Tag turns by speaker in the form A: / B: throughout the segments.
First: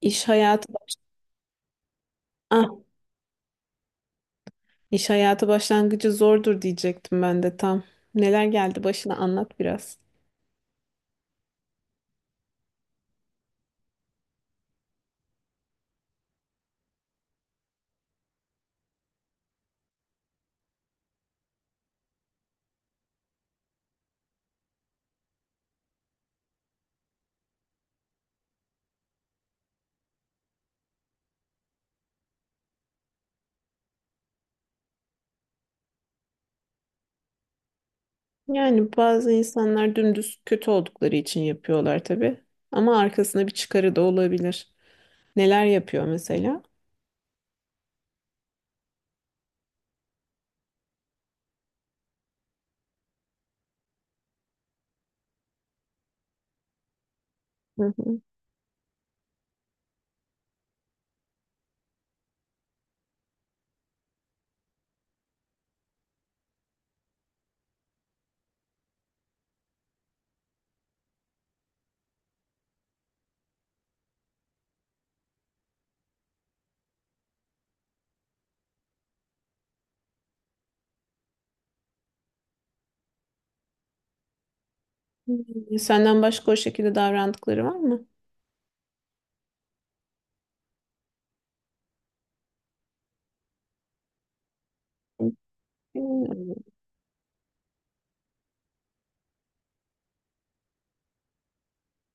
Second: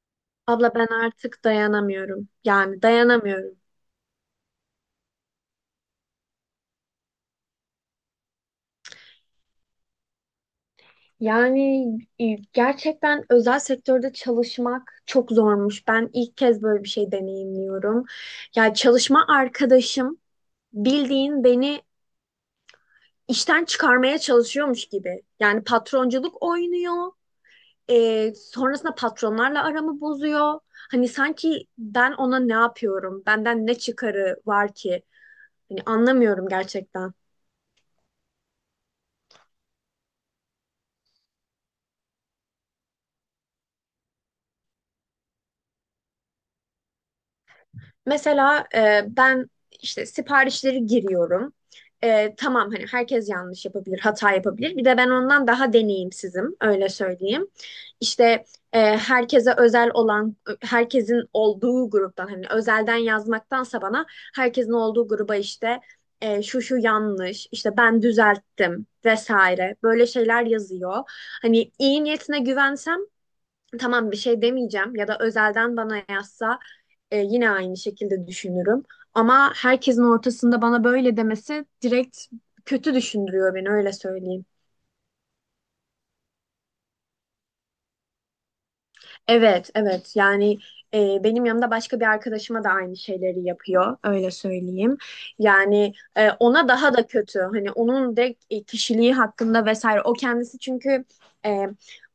A: İş hayatı
B: Abla ben
A: baş...
B: artık dayanamıyorum.
A: ah,
B: Yani dayanamıyorum.
A: iş hayatı başlangıcı zordur diyecektim ben de tam. Neler geldi başına anlat biraz.
B: Yani e, gerçekten özel sektörde çalışmak çok zormuş. Ben ilk kez böyle bir şey deneyimliyorum. Yani çalışma arkadaşım bildiğin beni işten çıkarmaya çalışıyormuş gibi. Yani patronculuk oynuyor. Sonrasında patronlarla aramı bozuyor. Hani sanki ben ona ne yapıyorum? Benden ne çıkarı var ki? Hani anlamıyorum gerçekten.
A: Yani bazı insanlar dümdüz kötü oldukları için yapıyorlar tabii. Ama arkasında bir çıkarı da olabilir. Neler yapıyor mesela?
B: Mesela ben işte siparişleri giriyorum. E, tamam hani herkes yanlış yapabilir, hata yapabilir. Bir de ben ondan daha deneyimsizim, öyle söyleyeyim.
A: Hı hı.
B: İşte herkese özel olan, herkesin olduğu gruptan hani özelden yazmaktansa bana herkesin olduğu gruba işte şu şu yanlış, işte ben düzelttim vesaire böyle şeyler yazıyor. Hani iyi niyetine güvensem tamam bir şey demeyeceğim ya da özelden bana yazsa yine aynı şekilde düşünürüm. Ama herkesin ortasında bana böyle demesi direkt kötü düşündürüyor beni öyle söyleyeyim.
A: Hmm, senden başka o şekilde davrandıkları var mı?
B: Evet, evet. Yani benim yanımda başka bir arkadaşıma da aynı şeyleri yapıyor. Öyle söyleyeyim. Yani
A: Bilmiyorum.
B: ona daha da kötü. Hani onun de kişiliği hakkında vesaire. O kendisi çünkü e,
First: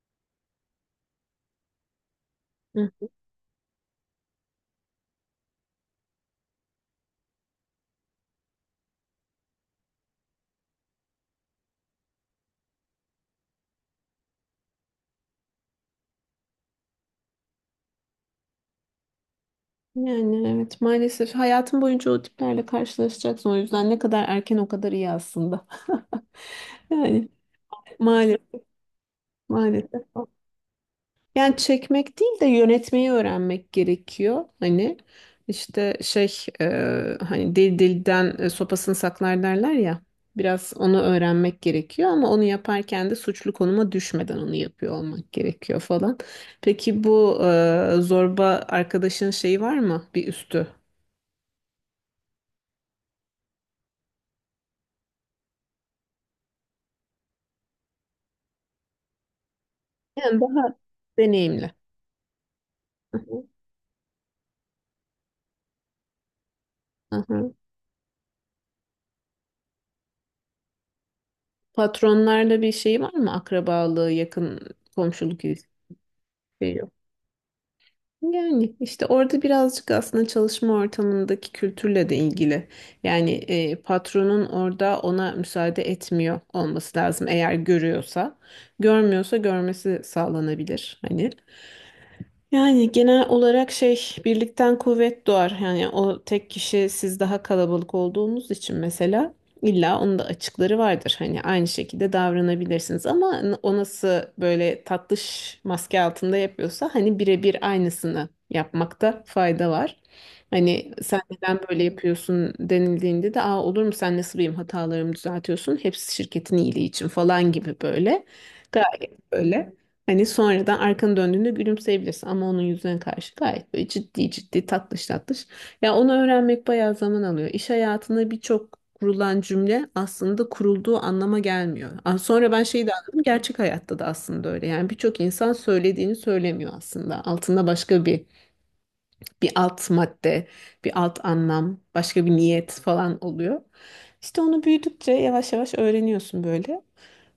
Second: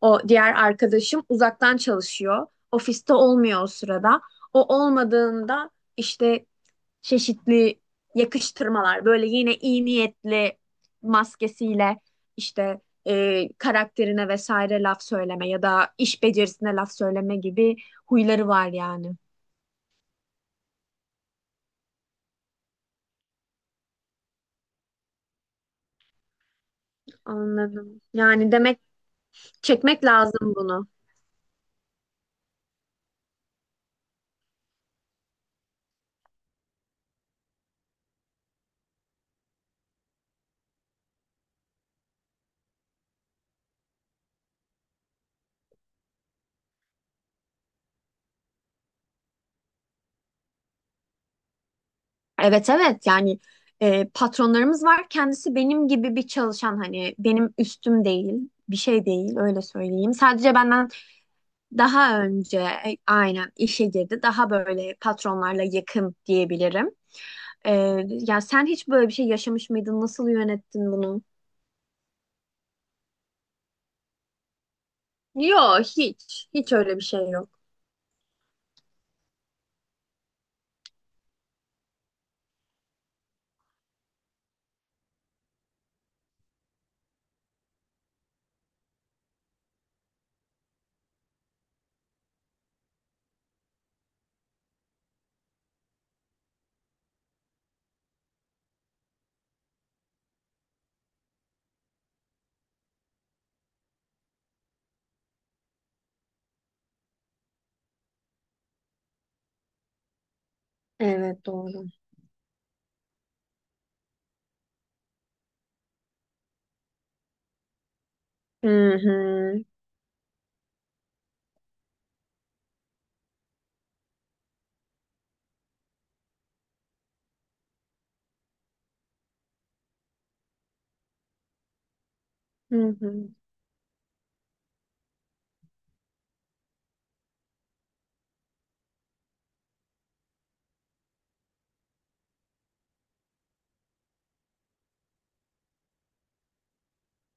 B: o diğer arkadaşım uzaktan çalışıyor.
A: Hı.
B: Ofiste olmuyor o sırada. O olmadığında işte çeşitli yakıştırmalar böyle yine iyi niyetli maskesiyle işte karakterine vesaire laf söyleme ya da iş becerisine laf söyleme gibi huyları var yani.
A: Yani evet maalesef hayatın boyunca o tiplerle karşılaşacaksın. O yüzden ne kadar erken o kadar iyi aslında. Yani
B: Anladım. Yani
A: maalesef,
B: demek çekmek
A: maalesef.
B: lazım bunu.
A: Yani çekmek değil de yönetmeyi öğrenmek gerekiyor. Hani işte şey hani dil dilden sopasını saklar derler ya. Biraz onu öğrenmek gerekiyor ama onu yaparken de suçlu konuma düşmeden onu yapıyor olmak gerekiyor falan. Peki bu zorba arkadaşın şeyi var mı? Bir üstü.
B: Evet evet yani patronlarımız var. Kendisi benim gibi bir çalışan hani benim üstüm değil. Bir şey değil öyle söyleyeyim.
A: Yani
B: Sadece
A: daha
B: benden
A: deneyimli.
B: daha önce
A: Hı hı.
B: aynen işe girdi. Daha böyle patronlarla yakın diyebilirim.
A: Hı hı.
B: E, Ya sen hiç böyle bir şey yaşamış mıydın? Nasıl yönettin bunu?
A: Patronlarla bir şey var mı? Akrabalığı, yakın komşuluk ilişkisi.
B: Yok hiç. Hiç öyle bir şey yok.
A: Yani işte orada birazcık aslında çalışma ortamındaki kültürle de ilgili. Yani patronun orada ona müsaade etmiyor olması lazım eğer görüyorsa. Görmüyorsa görmesi sağlanabilir hani. Yani genel olarak şey birlikten kuvvet doğar. Yani o tek kişi siz daha kalabalık olduğunuz için mesela illa onun da açıkları vardır. Hani aynı şekilde davranabilirsiniz ama o nasıl böyle tatlış maske altında yapıyorsa hani birebir aynısını yapmakta fayda var. Hani sen
B: Evet,
A: neden böyle
B: doğru.
A: yapıyorsun denildiğinde de aa olur mu sen nasıl benim hatalarımı düzeltiyorsun? Hepsi şirketin iyiliği için falan gibi böyle.
B: Hı
A: Gayet
B: hı.
A: böyle. Hani sonradan arkanı döndüğünde gülümseyebilirsin ama onun yüzüne karşı gayet böyle ciddi ciddi tatlış tatlış. Ya onu öğrenmek bayağı zaman alıyor. İş hayatında birçok kurulan cümle aslında kurulduğu anlama gelmiyor. Aa, sonra ben şeyi
B: Hı
A: de anladım
B: hı.
A: gerçek hayatta da aslında öyle. Yani birçok insan söylediğini söylemiyor aslında. Altında başka bir alt madde, bir alt anlam, başka bir niyet falan oluyor. İşte onu büyüdükçe yavaş yavaş öğreniyorsun böyle.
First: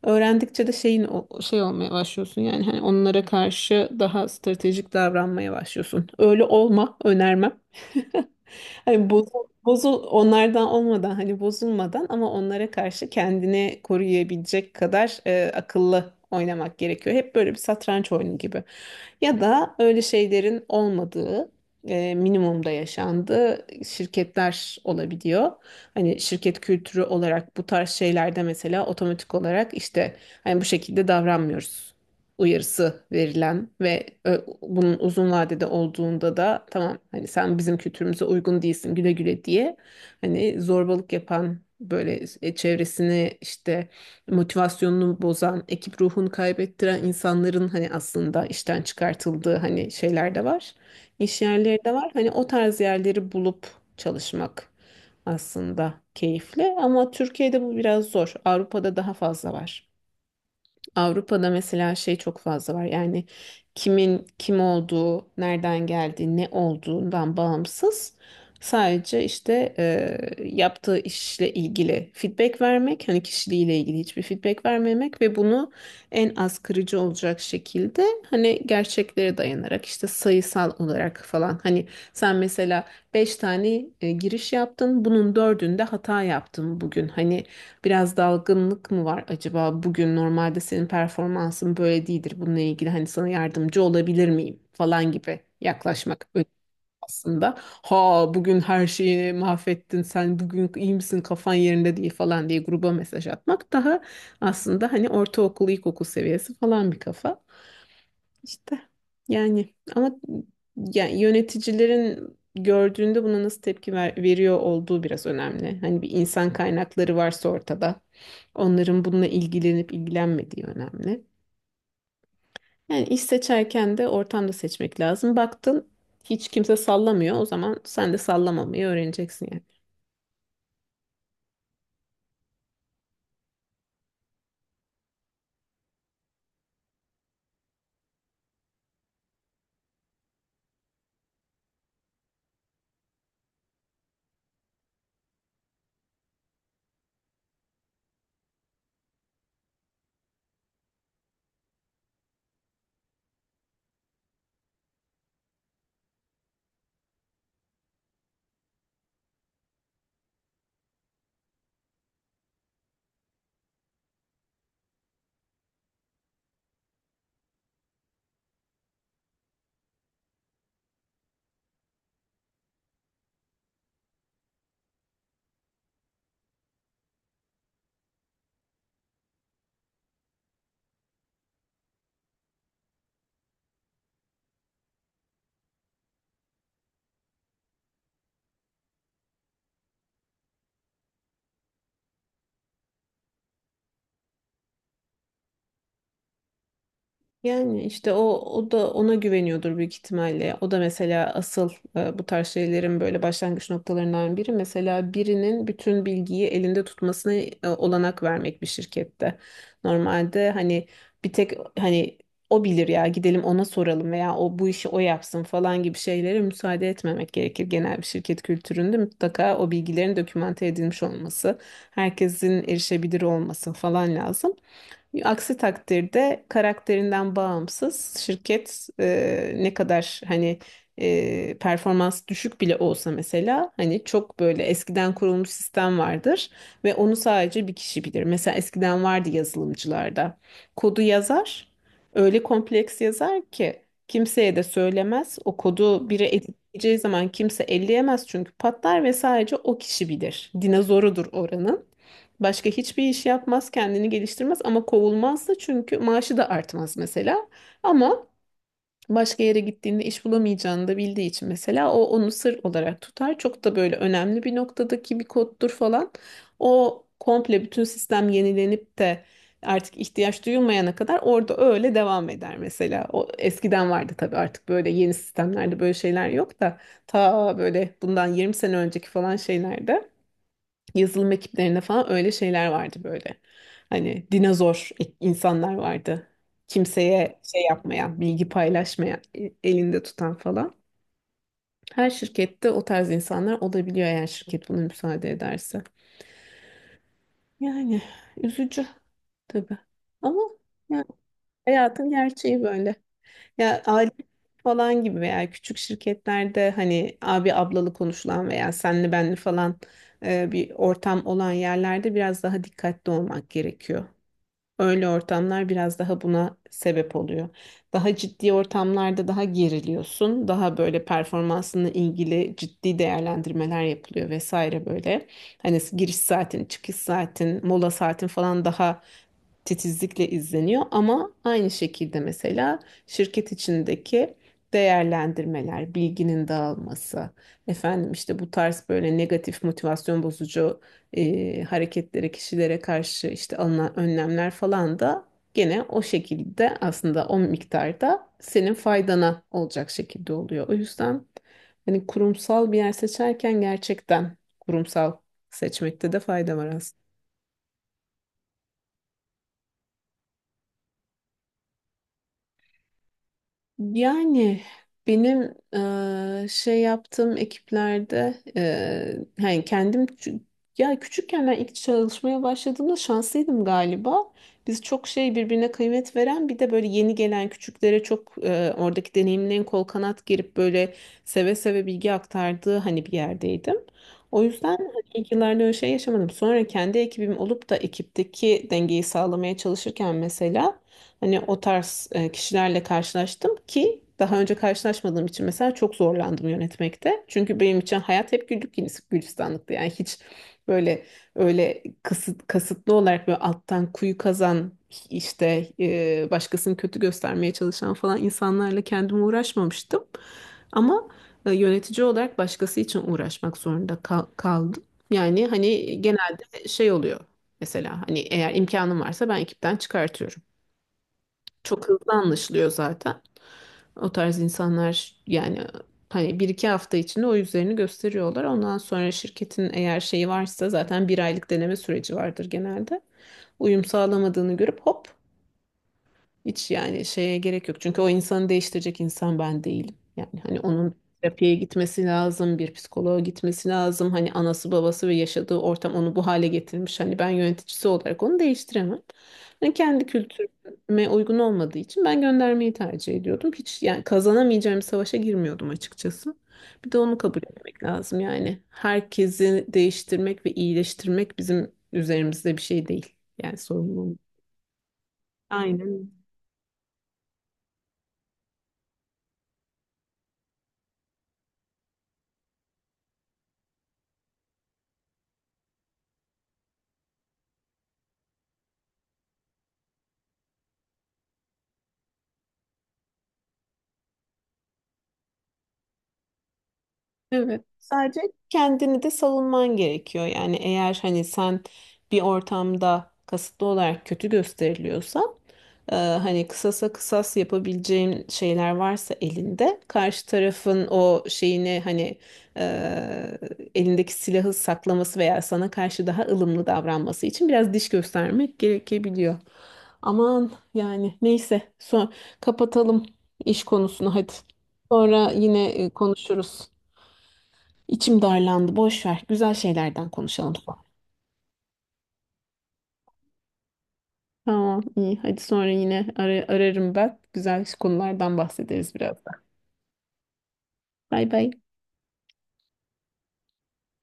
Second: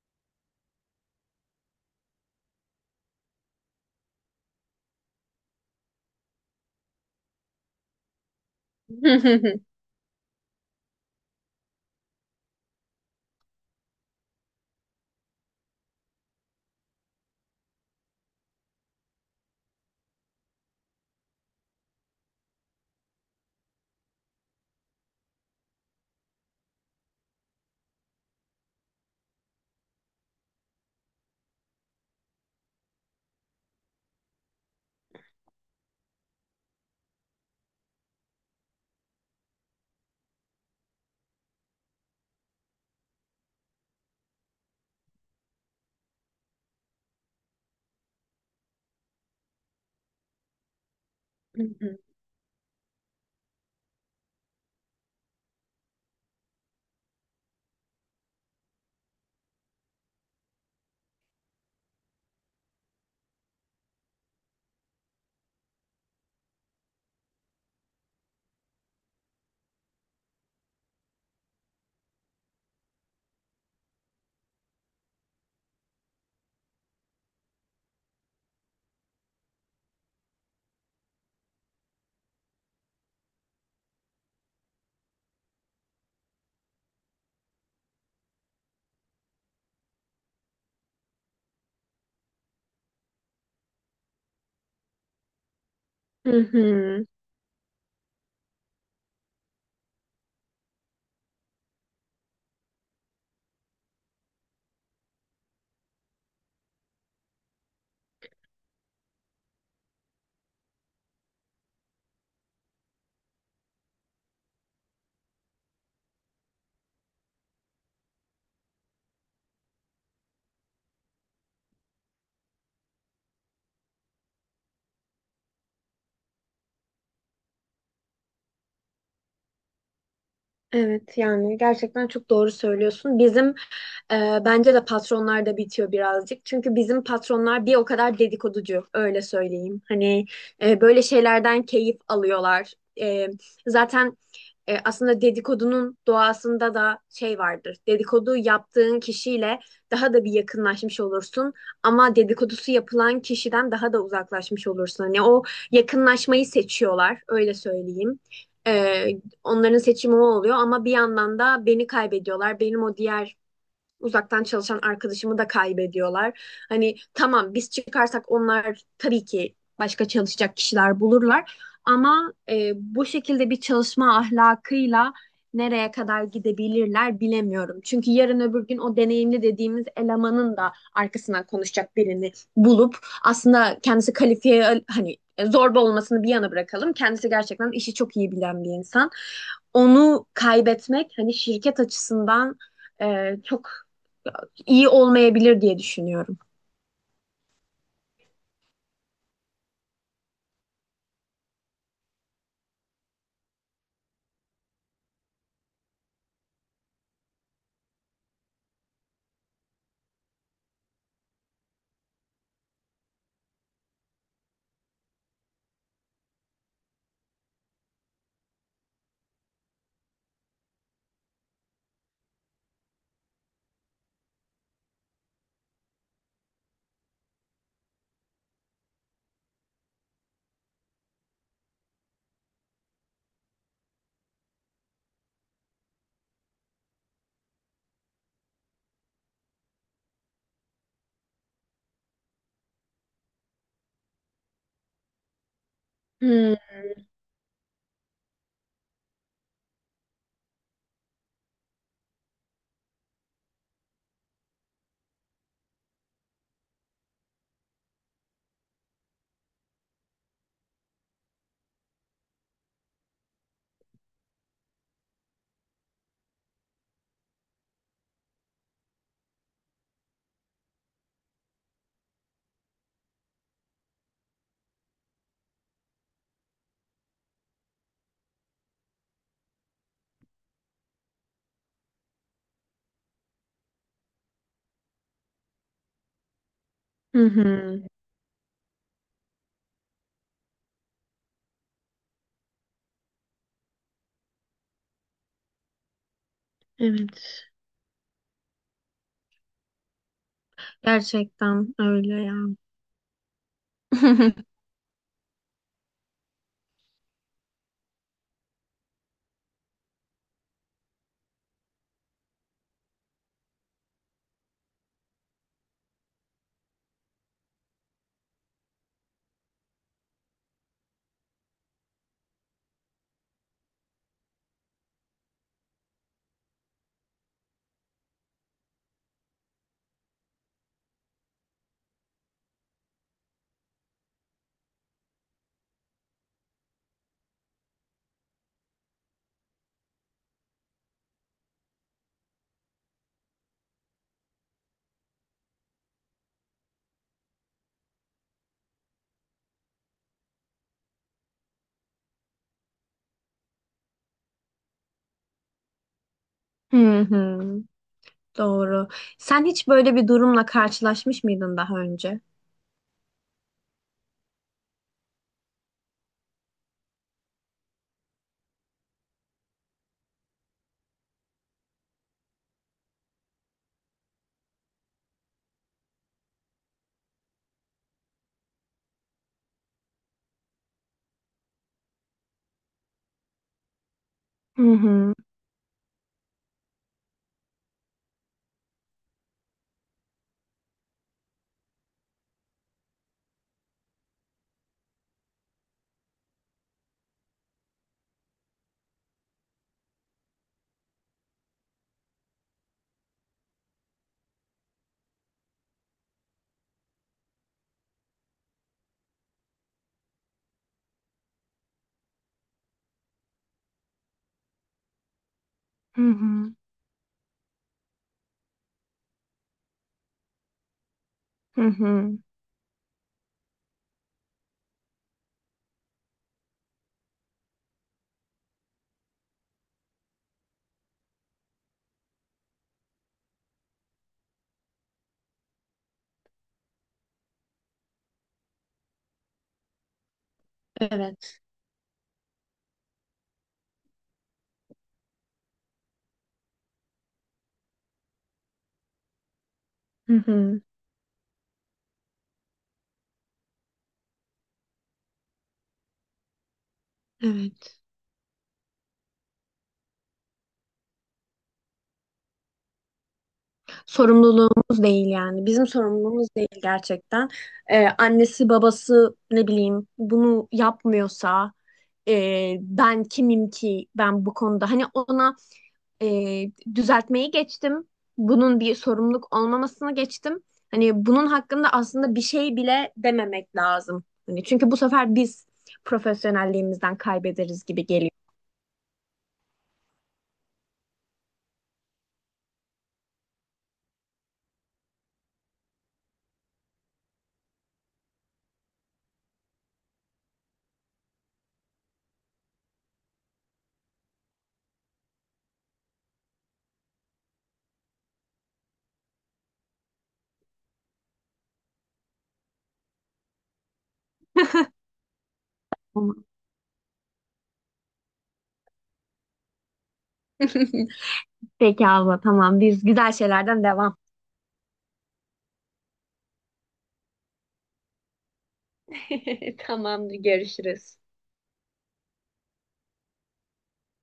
A: Öğrendikçe de şey olmaya başlıyorsun yani hani onlara karşı daha stratejik davranmaya başlıyorsun. Öyle olma, önermem. Hani bozul, bozul onlardan olmadan hani bozulmadan ama onlara karşı kendini koruyabilecek kadar akıllı oynamak gerekiyor. Hep böyle bir satranç oyunu gibi. Ya da öyle şeylerin olmadığı minimumda yaşandığı şirketler olabiliyor. Hani şirket kültürü olarak bu tarz şeylerde mesela otomatik olarak işte hani bu şekilde davranmıyoruz uyarısı verilen ve bunun uzun vadede olduğunda da tamam hani sen bizim kültürümüze uygun değilsin güle güle diye hani zorbalık yapan böyle çevresini işte motivasyonunu bozan ekip ruhunu kaybettiren insanların hani aslında işten çıkartıldığı hani şeyler de var, iş
B: Hı
A: yerleri de
B: hı.
A: var hani o tarz yerleri bulup çalışmak aslında keyifli ama Türkiye'de bu biraz zor, Avrupa'da daha fazla var. Avrupa'da mesela şey çok fazla var. Yani kimin kim olduğu, nereden geldiği, ne olduğundan bağımsız sadece işte yaptığı işle ilgili feedback vermek, hani kişiliğiyle ilgili hiçbir feedback vermemek ve bunu en az kırıcı olacak şekilde hani gerçeklere dayanarak işte sayısal olarak falan hani sen mesela 5 tane giriş yaptın, bunun dördünde hata yaptın bugün. Hani, biraz dalgınlık mı var acaba? Bugün normalde senin performansın böyle değildir. Bununla ilgili hani sana yardımcı olabilir miyim falan gibi yaklaşmak
B: Hı
A: önemli
B: hı.
A: aslında. Ha, bugün her şeyi mahvettin sen, bugün iyi misin, kafan yerinde değil falan diye gruba mesaj atmak daha aslında hani ortaokul ilkokul seviyesi falan bir kafa. İşte yani ama yani yöneticilerin gördüğünde buna nasıl tepki veriyor olduğu biraz önemli. Hani bir insan kaynakları varsa ortada onların bununla ilgilenip ilgilenmediği önemli. Yani iş seçerken de ortamda seçmek lazım. Baktın hiç kimse sallamıyor, o zaman sen de sallamamayı öğreneceksin yani.
B: Evet, yani gerçekten çok doğru söylüyorsun. Bizim e, bence de patronlar da bitiyor birazcık. Çünkü bizim patronlar bir o kadar dedikoducu öyle söyleyeyim. Hani böyle şeylerden keyif alıyorlar. E, Zaten aslında dedikodunun doğasında da şey vardır. Dedikodu yaptığın kişiyle daha da bir yakınlaşmış olursun ama dedikodusu yapılan kişiden daha da uzaklaşmış olursun. Hani o yakınlaşmayı seçiyorlar, öyle söyleyeyim. E, Onların seçimi o oluyor ama bir yandan da beni kaybediyorlar. Benim o diğer uzaktan çalışan arkadaşımı da kaybediyorlar. Hani tamam biz çıkarsak onlar tabii ki başka çalışacak kişiler bulurlar. Ama bu şekilde bir çalışma ahlakıyla nereye kadar gidebilirler bilemiyorum. Çünkü yarın öbür gün o deneyimli dediğimiz elemanın da arkasından konuşacak birini bulup aslında kendisi kalifiye hani zorba olmasını bir yana bırakalım. Kendisi gerçekten işi çok iyi bilen bir insan. Onu kaybetmek hani şirket açısından çok iyi olmayabilir diye düşünüyorum.
A: Yani işte o da ona güveniyordur büyük ihtimalle. O da mesela asıl bu tarz şeylerin böyle başlangıç noktalarından biri. Mesela birinin bütün bilgiyi elinde tutmasına olanak vermek bir şirkette. Normalde hani bir tek hani o bilir ya gidelim ona soralım veya o bu işi o yapsın falan gibi şeylere müsaade etmemek gerekir. Genel bir şirket kültüründe mutlaka o bilgilerin dokümante edilmiş olması, herkesin erişebilir olması falan lazım. Aksi takdirde karakterinden bağımsız şirket ne kadar hani performans düşük bile olsa mesela hani çok böyle eskiden kurulmuş sistem vardır ve onu sadece bir kişi bilir. Mesela eskiden vardı yazılımcılarda. Kodu yazar, öyle kompleks yazar ki kimseye de söylemez. O kodu biri
B: Hı
A: editleyeceği zaman kimse elleyemez çünkü patlar ve sadece o kişi bilir. Dinozorudur oranın. Başka hiçbir iş yapmaz, kendini geliştirmez ama kovulmaz da çünkü maaşı da artmaz mesela. Ama başka yere gittiğinde iş bulamayacağını da bildiği için mesela o onu sır olarak tutar. Çok da böyle önemli bir noktadaki bir koddur falan. O komple bütün sistem yenilenip de artık ihtiyaç duyulmayana kadar orada öyle devam eder mesela. O eskiden vardı tabii, artık böyle yeni sistemlerde böyle şeyler yok da ta böyle bundan 20 sene önceki falan şeylerde, yazılım ekiplerinde falan öyle şeyler vardı böyle. Hani dinozor insanlar vardı.
B: hı.
A: Kimseye şey
B: Hı.
A: yapmayan, bilgi paylaşmayan, elinde tutan falan. Her şirkette o tarz insanlar olabiliyor eğer şirket buna müsaade ederse.
B: Evet.
A: Yani üzücü tabii. Ama yani
B: Gerçekten
A: hayatın
B: öyle ya.
A: gerçeği böyle. Ya aile falan gibi veya küçük şirketlerde hani abi ablalı konuşulan veya senli benli falan bir ortam olan yerlerde biraz daha dikkatli olmak gerekiyor. Öyle ortamlar biraz daha buna sebep oluyor. Daha ciddi ortamlarda daha geriliyorsun. Daha böyle performansınla ilgili ciddi değerlendirmeler yapılıyor vesaire böyle. Hani giriş saatin, çıkış saatin, mola saatin falan daha titizlikle izleniyor ama aynı şekilde mesela şirket içindeki değerlendirmeler, bilginin dağılması, efendim işte bu tarz böyle negatif motivasyon bozucu hareketlere, kişilere karşı işte alınan önlemler falan da gene o şekilde aslında o miktarda senin faydana olacak şekilde oluyor. O yüzden hani kurumsal bir yer seçerken gerçekten kurumsal seçmekte de fayda var
B: Hı
A: aslında.
B: hı. Doğru. Sen hiç böyle bir durumla karşılaşmış mıydın daha önce?
A: Yani benim şey yaptığım ekiplerde yani kendim ya küçükken ben ilk çalışmaya başladığımda şanslıydım galiba. Biz çok şey birbirine kıymet veren bir de böyle yeni gelen küçüklere çok oradaki deneyimlerin kol kanat girip böyle seve seve bilgi aktardığı hani bir yerdeydim. O
B: Hı
A: yüzden hani
B: hı.
A: ilk yıllarda öyle şey yaşamadım. Sonra kendi ekibim olup da ekipteki dengeyi sağlamaya çalışırken mesela hani o tarz kişilerle karşılaştım ki daha önce karşılaşmadığım için mesela çok zorlandım yönetmekte. Çünkü benim için hayat hep güllük gülistanlıktı. Yani hiç böyle öyle kasıtlı olarak böyle alttan kuyu kazan işte başkasını kötü göstermeye çalışan falan insanlarla kendime uğraşmamıştım. Ama yönetici olarak başkası için uğraşmak zorunda kaldım. Yani hani
B: Hı hı.
A: genelde şey oluyor. Mesela hani eğer imkanım varsa ben ekipten çıkartıyorum.
B: Hı
A: Çok hızlı
B: hı.
A: anlaşılıyor zaten. O tarz insanlar yani hani bir iki hafta içinde o yüzlerini gösteriyorlar. Ondan sonra şirketin eğer şeyi varsa zaten bir aylık deneme süreci vardır genelde. Uyum sağlamadığını görüp hop, hiç yani şeye gerek yok. Çünkü o insanı değiştirecek insan ben değilim. Yani hani onun
B: Evet.
A: terapiye gitmesi lazım, bir psikoloğa gitmesi lazım. Hani anası babası ve yaşadığı ortam onu bu hale getirmiş. Hani ben yöneticisi olarak onu değiştiremem. Yani kendi
B: Hı hı.
A: kültürüme uygun olmadığı için ben göndermeyi tercih ediyordum. Hiç yani kazanamayacağım bir savaşa girmiyordum açıkçası. Bir de onu kabul
B: Evet.
A: etmek lazım yani. Herkesi değiştirmek ve iyileştirmek bizim üzerimizde bir şey değil. Yani sorumluluğumuz.
B: Sorumluluğumuz değil yani. Bizim
A: Aynen.
B: sorumluluğumuz değil gerçekten. Annesi babası ne bileyim bunu yapmıyorsa ben kimim ki ben bu konuda hani ona e, düzeltmeyi geçtim. Bunun bir sorumluluk olmamasını geçtim. Hani bunun hakkında aslında bir şey bile dememek lazım. Hani çünkü bu sefer biz profesyonelliğimizden
A: Evet.
B: kaybederiz gibi geliyor.
A: Sadece kendini de savunman gerekiyor. Yani eğer hani sen bir ortamda kasıtlı olarak kötü gösteriliyorsa hani kısasa kısas yapabileceğin şeyler varsa elinde, karşı tarafın o şeyini hani e, elindeki silahı saklaması veya sana karşı daha ılımlı davranması için biraz diş göstermek gerekebiliyor. Aman yani neyse, son kapatalım iş konusunu hadi. Sonra yine konuşuruz. İçim darlandı. Boş ver. Güzel şeylerden konuşalım.
B: Peki abla, tamam, biz güzel şeylerden devam.
A: Tamam, iyi. Hadi sonra yine ararım ben. Güzel konulardan bahsederiz biraz da.
B: Tamamdır, görüşürüz.
A: Bay bay.